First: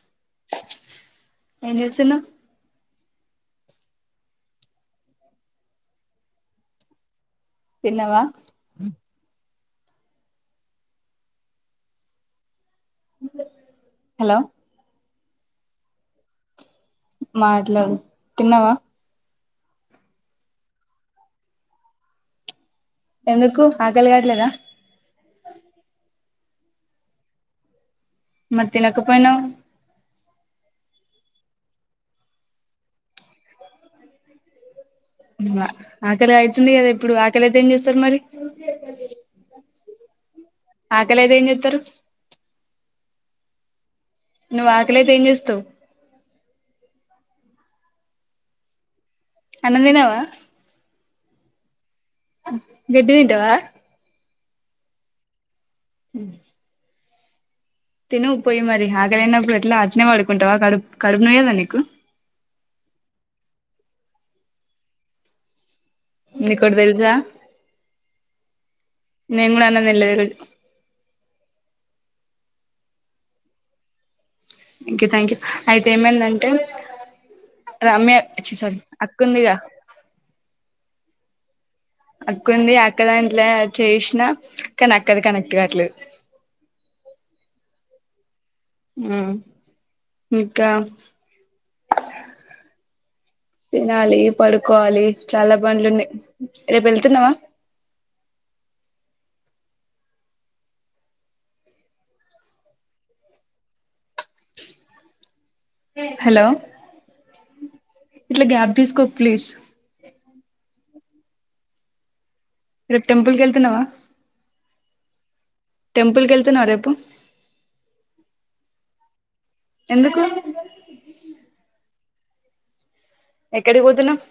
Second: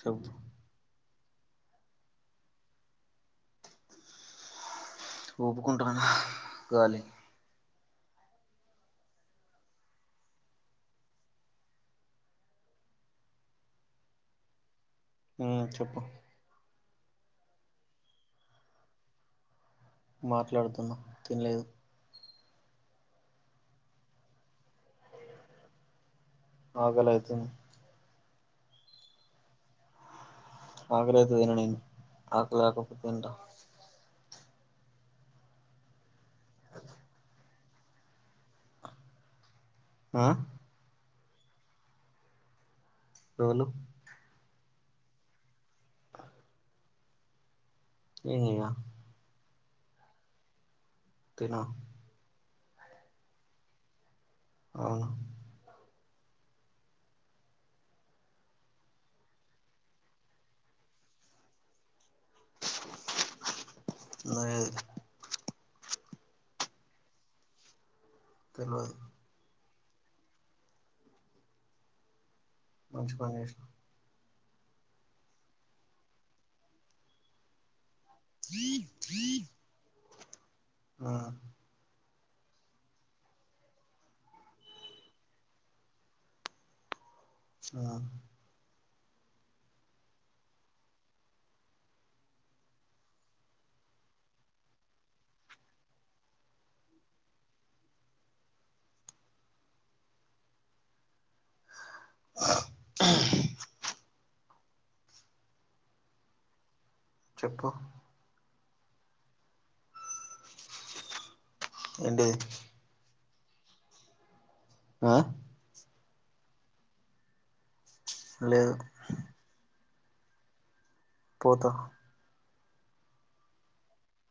చెబ్ ఏం చేస్తున్నావ్ ఊపుకుంటున్నాను గాలి తిన్నావా హలో ఉమ్ చెప్పు మాట్లాడు తిన్నావా మాట్లాడుతున్నా తినలేదు ఎందుకు ఆకలి కాట్లేదా ఆకలి అయితుంది మరి తినకపోయినవ్ ఆకలైతే తినండి ఆకలి లేకపోతే తింట ఆక్కడ అవుతుంది కదా ఇప్పుడు ఆకలయితే ఏం చేస్తారు మరి ఆ ఆకలైతే ఏం చేత్తారు అవును నువ్వు ఆకలైతే ఏం చేస్తావ్ ఏం చెయ్యా అన్నం తిన్నావా తానా గడ్డి తింటావా అవును హుమ్ తిను పోయి మరి ఆకలైనప్పుడు ఎట్లా అట్నే పడుకుంటావా కరు కరుపు నొయ్యదా నీకు లేదు నీకొకటి తెల్సా తెల్వదు నేన్ కూడా అన్నం [unintelligible] మంచి పని చేషినవ్ థాంక్యు థాంక్యు హా అయితే ఏమైందంటే రమ్య చ్చిచ్చీ అక్కుందిగా ఆ అక్కుంది అక్క దాంట్లో యాడ్ చేషినా కానీ అక్కది కనెక్ట్ కాదుట్లే మ్మ్ మ్ ఇంకా తినాలి పడుకోవాలి చాలా బండ్లు ఉన్నాయి రేపు వెళ్తున్నావా ఆ మ్ హలో చెప్పు ఇట్ల గ్యాప్ దీసుకోక్ ప్లీజ్ ఏంటీది రేపు టెంపుల్కెళ్తున్నవా ఆ టెంపుల్కెళ్తున్నావా రేపు లేదు ఎందుకు పోతా ఎక్కడికి పోతున్నావ్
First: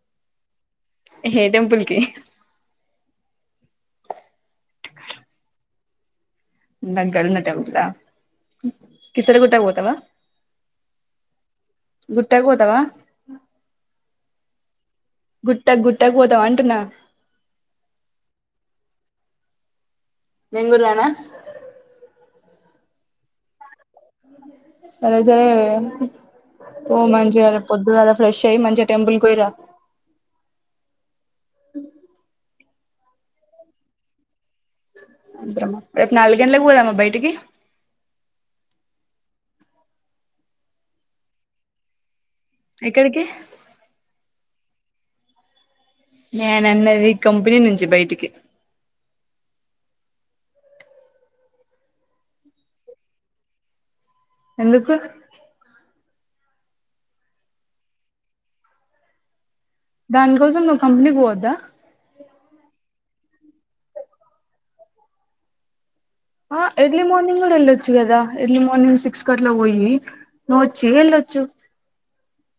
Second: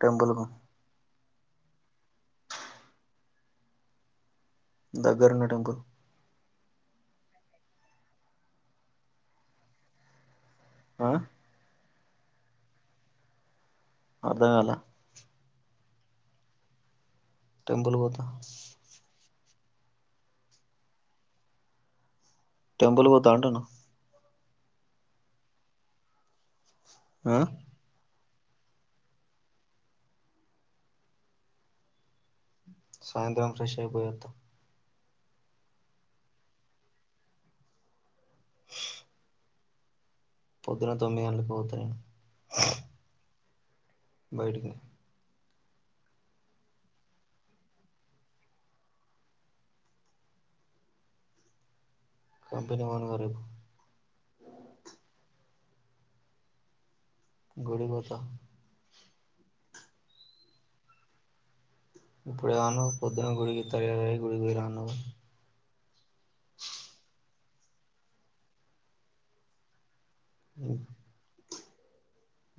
టెంపుల్కు ఏ టెంపుల్కి దగ్గర ఉన్న టెంపుల్ దగ్గరున్న టెంపులా కిసరి గుట్ట కు పోతావా ఆ గుట్టకుపోతవా అర్ధంకాల గుట్టకు గుట్టకుపోతావా అంటున్నా టెంపుల్ పోత నేంకూడ రానా టెంపుల్ పోతా అంటున్న సరైతే పో ఆ మంచిగా రేపు పొద్దుగాల ఫ్రెష్ అయి మంచిగా టెంపుల్ కు పోయిరా సాయంత్రం ఫ్రెష్ అయి పోయోత్త సాయంత్రమ రేపు నాలుగు గంటలకి పోదామ బయటికి పొద్దున తొమ్మి గంటలకు పోతానెను ఎక్కడికి బైటికి నేన్ అన్నది కంపెనీ నుంచి బైటికి కంపెనీ పోను గా రేపు ఎందుకు గుడికిపోతా దానికోసం నువ్వు కంపెనీకి పోవద్ద ఇప్పుడు ఏవన్నావ్ పొద్దున్న గుడికి తయారై గుడికి పోయి రా అన్నావు గా ఆ ఎర్లీ మార్నింగ్ కూడా ఏళ్ళొచ్చు గదా ఎర్లీ మార్నింగ్ సిక్స్ కట్లా పోయి నువోచ్చి వెళ్ళొచ్చు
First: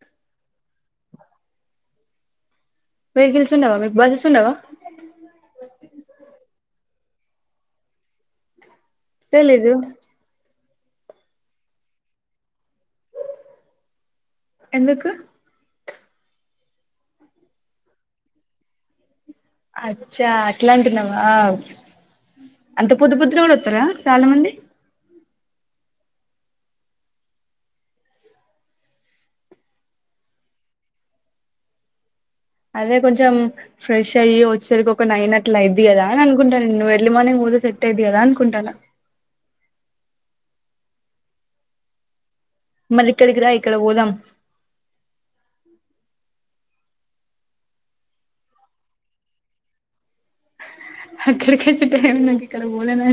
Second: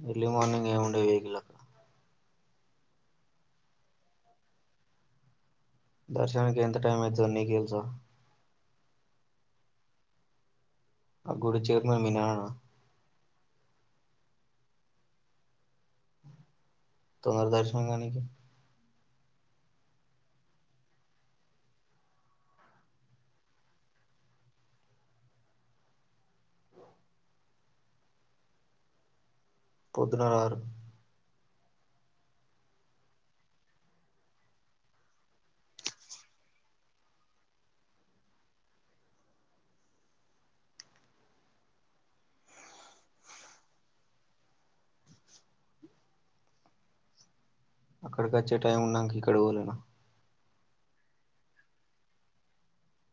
ఎర్లీ మార్నింగ్ ఏముండై వెకిల్ల వెకిల్స్ ఉండవా మీకు బస్సెస్ ఉండవా దర్శనానికి ఎంత టైం అయితదో నీకు తెలుసా తెలీదు ఆ గుడి చైర్మన్ మీ నాన్న నా ఎందుకు తొందరగా దర్శనం కానికి అచ్చా అట్లా అంటున్నావా అంత పొద్దు పొద్దున కూడా వత్తరా చాలా మంది పోద్దున రారు అదే కొంచెం ఫ్రెష్ అయ్యి వచ్చేసరికి ఒక నైన్ అట్ల అయిద్ది కదా అని అనుకుంటాను నువు ఎర్లీ మార్నింగ్ పోతే సెట్ అయిది కదా అనుకుంటాను మరి ఇక్కడికి రా ఇక్కడ పోదాం అక్కడికి అచ్చే టైం ఉన్నాక ఇక్కడ పోలేనా అక్కడికైతే టైం ఇక్కడ పోలేన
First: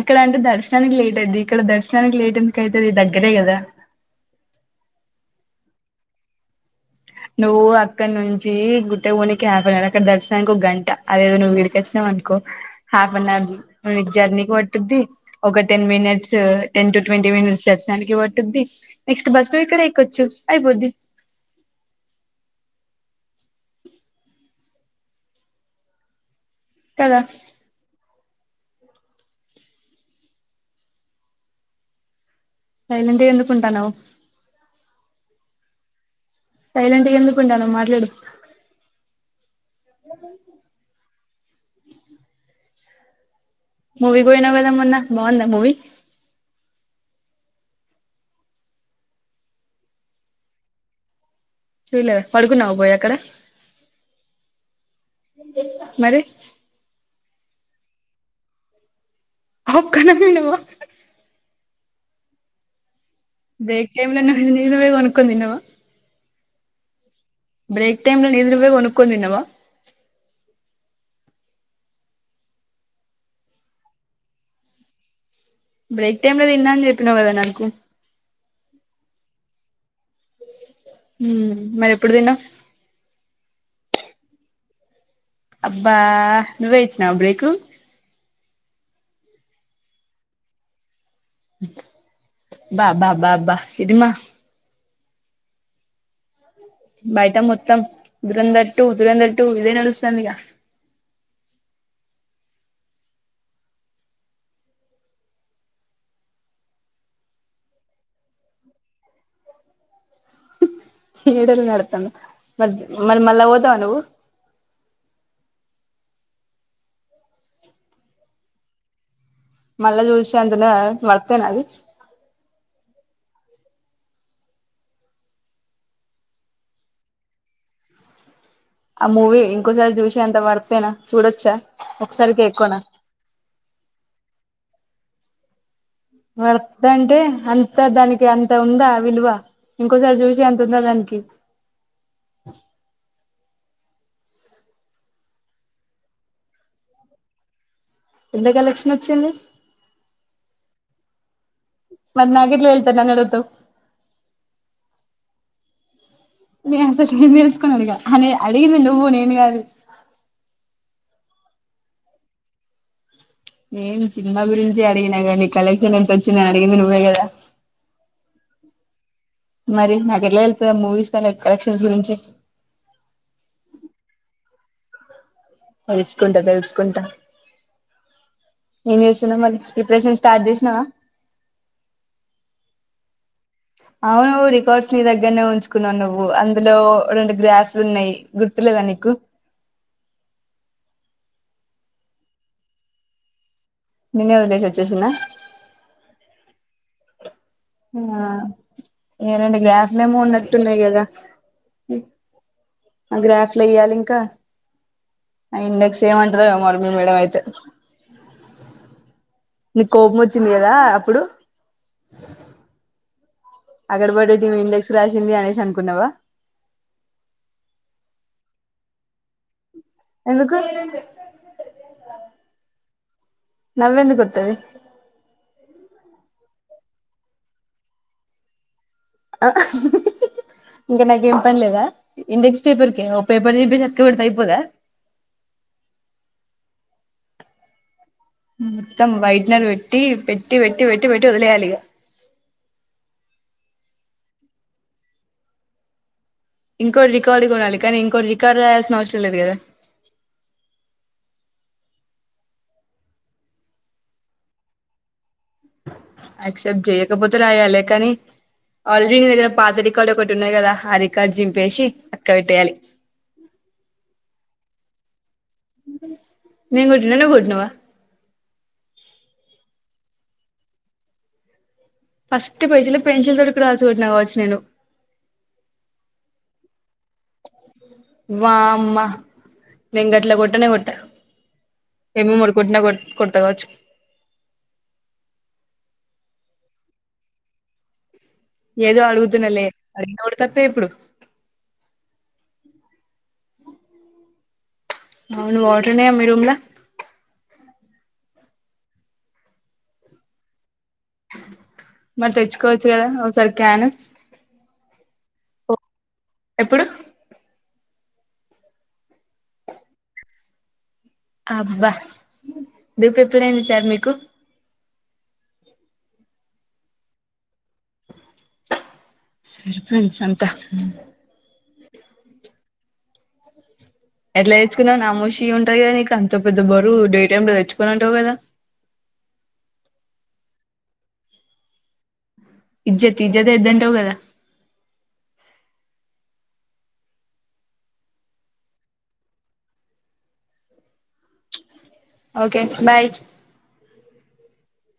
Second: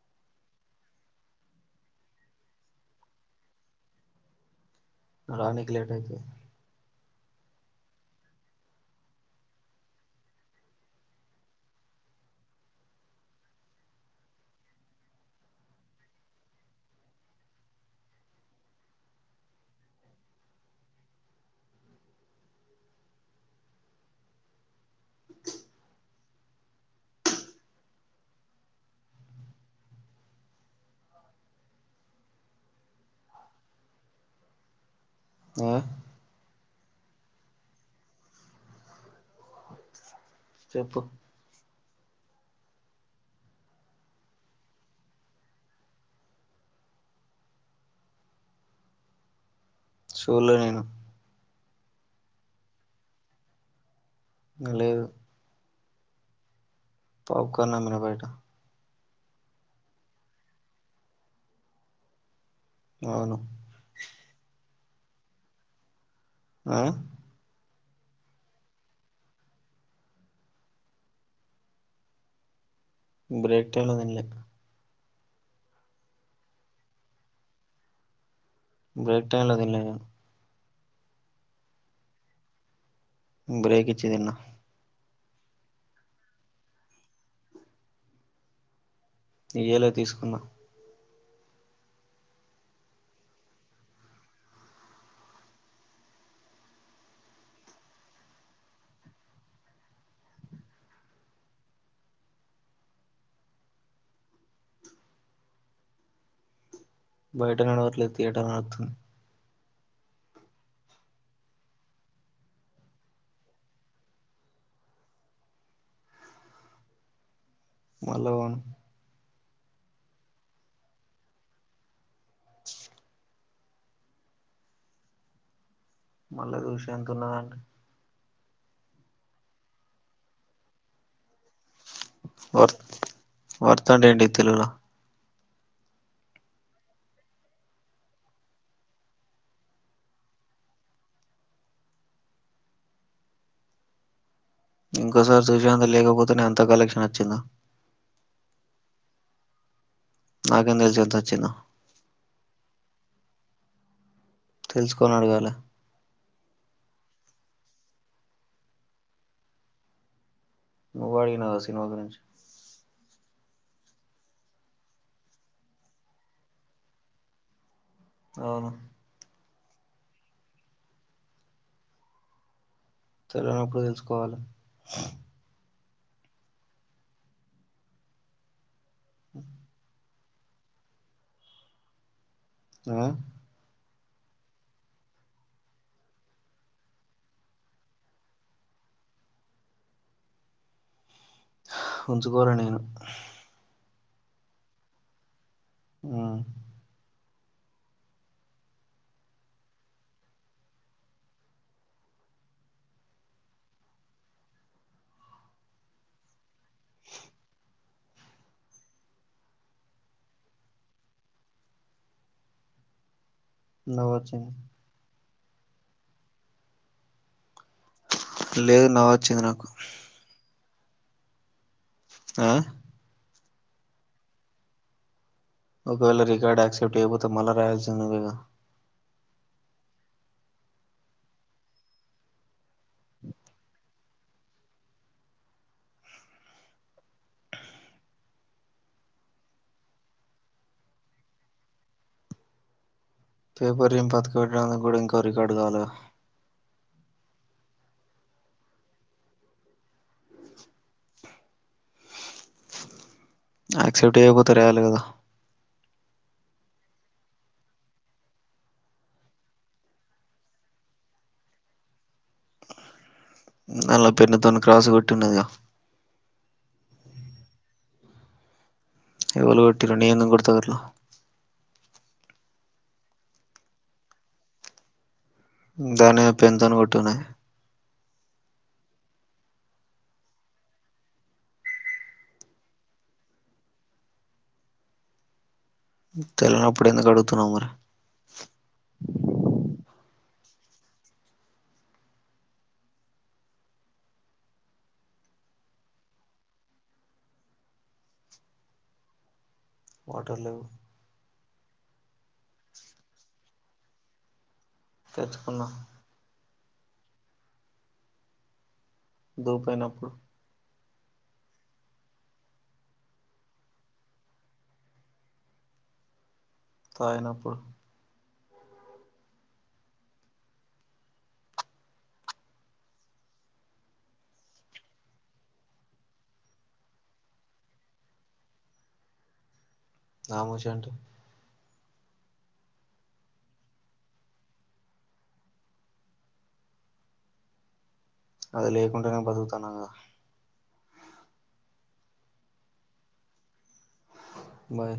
అక్కడ అంటే దర్శనానికి లేట్ అయిది ఇక్కడ దర్శనానికి లేట్ ఎందుక అయితది దగ్గరే కదా రానికి లేట్ అయతది నువ్వు అక్కడ నుంచి గుట్టే పోనికి హాఫ్ అన్ అవర్ అక్కడ దర్శనానికి ఒక గంట అదేదో నువ్వు ఇక్కడికి వచ్చినావ్ అనుకో హాఫ్ అన్ అవర్ జర్నీకి పట్టుది ఒక ten minutes ten to twenty minutes దర్శనానికి పటుద్ది నెక్స్ట్ బస్ లో ఇక్కడ ఎయిక్కొచ్చు అయిపోద్ది కదా సైలెంట్ ఎందుకుంటాన్నావు మ్మ్ సైలెంట్గా ఎందుకుంటాన్నావ్ మాట్లాడు చెప్పు మూవీ కోయినవ్ కదా మొన్నా బాగుందా మూవీ చూళ్ళే నేను చూడలేద పడుకున్నావు పోయి అక్కడ ఇంగ లేదు మరి పాప్కాన్లు అమ్మిన బయట పాప్కాన్ లు అమ్మినవా అవును బ్రేక్ టైంలో ఎందుకు తిన నిను నువ్వేం ఒండుకొని తిన్నవా ఆ బ్రేక్ టైమ్ లో నీది నువ్వే కొనుక్కుని తిన్నావా బ్రేక్ టైం లొ తిన్లే బ్రేక్ టైమ్ లో తిన్నా అని చెప్పినావు కదా నాకు బ్రేక్ టైంమ్లో తిన్లే నేను మ్మ్ మరి ఎప్పుడు తింటావ్ బ్రేకిిచ్చి తిన్నా అబ్బా నువ్వే ఇచ్చినావ బ్రేకు ఇయ్యలా తీసుకున్నా బా బ బా బా సినిమా బయట మొత్తం దురందర్ టూ దురందర్ టూ ఇదే నడుస్తాందిగా బయట నడవట్లేద్ థియేటర్లొ నడుత్తుంది చీడలు నడతాను మ మరి మళ్ళా ఓతావా నువ్వు మళ్ళా పోను మళ్ళ జూషేఅంతను మర్తేన అది మళ్ళా జూశా అంటున్నానంటే ఆ మూవి ఇంకొసారి జూషే అంత వర్తేనా చూడచ్ వర్త్ వర్త్ అంటే ఏంటి తెలుగులో వర్త్ అంటే అంత దానికి అంత ఉందా ఆ విలువ ఇంకోసారి చూసి అంత ఉందా దానికి ఇంకోసారి చూశేంత లేకపోతె నె అంత కలెక్షన్ నచ్చిందా ఎంత కలెక్షన్ వొచ్చింది నాకేం తెలుసు ఎంతొచ్చిందో మరి నాకెట్లా తెల్సని నన్నడుగుతావ్ తెలుసుకోనీ అడగాల నేను అసలు [unintelligible] అని అడిగింది నువ్వు నేను కాదు నువ్వే అడిగినావుగ సినిమా గురించి నేను సినిమా గురించే అడిగినాగాని కలెక్షన్ ఎంత వచ్చిందో అని అడిగింది నువ్వే కదా అవును మరి నాకు ఎట్లా తెల్తది మూవీస్ పైన అ కలెక్షన్స్ గురించి సరే నువ్వు కూడా తెలుసుకోవాలి తెల్సుకుంటా తెల్సుకుంటా ఏం చేస్తున్నావ్ మరి ప్రిపరేషన్స్ స్టార్ట్ చేసినావా ఆ అవునూ రికార్డ్స్ నీ దగ్గరనే ఉంచుకున్నావు నువ్వు అందులో రెండు గ్రాఫ్స్ ఉన్నాయి గుర్తులేదా నీకు ఉంచుకోరా నేను నేనే వదిలేసి వచ్చేసిన్నా ఆ ఆ రెండు గ్రాఫ్లేమో ఉన్నట్టున్నాయి కదా ఆ గ్రాఫ్లె య్యాలి ఇంకా ఆ ఇండెక్స్ ఏమంటదో ఆ మరి మీ మేడం అయితే నీకు కోపం వచ్చింది కదా అప్పుడు నవ్వొచ్చింది అగడ్బడితివి ఇండెక్స్ రా ఉంది అనేసి అనుకున్నావా లేదు నవ్వుచ్చింది నాకు ఎందుకు ఆ నవ్వెందుకు ఒత్తది ఒకవేళ రికార్డ్ యాక్సెప్ట్ చేయకపోతే మల్లా రాయాల్సిందే గా ఇంకా నాకేం పనిలేదా ఇండెక్స్ పేపర్ పేపర్ ని భేజా డత అయిపోదా మొత్తం వైటినరు పెట్టి పెట్టి పెట్టి పెట్టి పెట్టి వదిలేయాలిగా పేపర్ ఏం బతక పెట్టడానికి కూడా ఇంక రికార్డు కాాల ఇంకోటి రికార్డు కొనాలి కానీ ఇంకోటి రికార్డ్ రాయాల్సిన అవసరం లేదు కదా యాక్సెప్ట్ అవకపోతే రయాలి కదా యాక్సెప్ట్ చేయకపోతే రాయాలి కానీ ఆల్రెడీ నీ దగ్గర పాత రికార్డు ఒకటి ఉన్నది కదా ఆ రికార్డు చింపేసి అక్కడ పెట్టేయాలి అల పెన్న తొని క్రాస్ కొట్టి ఉన్నదిగా నేను గొట్టినాన నువ్వు గొట్టినావ ఎవళు కొట్టిర్రు నేనెందుకు కొడతా అట్లా ఫస్ట్ పోయి పెన్సి తో క్రాస్ పెట్టినా నేను దాన్ని నేను పెన్ తోనే కొట్టాన వామ్మా నేం గట్లా కొట్టనే కొట్ట ఏమో మరి కొట్టిన కొ కొట్ట వచ్చు తెలవనప్పుడు ఎందుకు అడుగుతున్నావ్ మరి ఏదో అడుగుతున్న లే అడిగి గూడ తప్పే ఇప్పుడు అవును వాటర్ ఉన్నాయ మీ రూమ్ ల వాటర్ లేవు మరి తెచ్చుకోవచ్చు కదా ఒకసారి క్యాను తెచ్చుకున్నా ఎప్పుడు దో పైనప్పుడు అబ్బా దూపు ఎప్పుడైంది సార్ మీకు తయినపూర్ సరిపోయింది సంత ఎట్లా తెేచ్చుకున్నా నా మోష ఉంటారు కదా నీకు అంత పెద్ద బరు డే టై లో తెచ్చుకుని ఉంటావు కదా నాముషంటే ఇజ్జత్ ఇజ్జతే ఎద్దంటావు గదా అది లేకుండానే బతుకుతాన్నాగా ఓకే బాయ్ బాయ్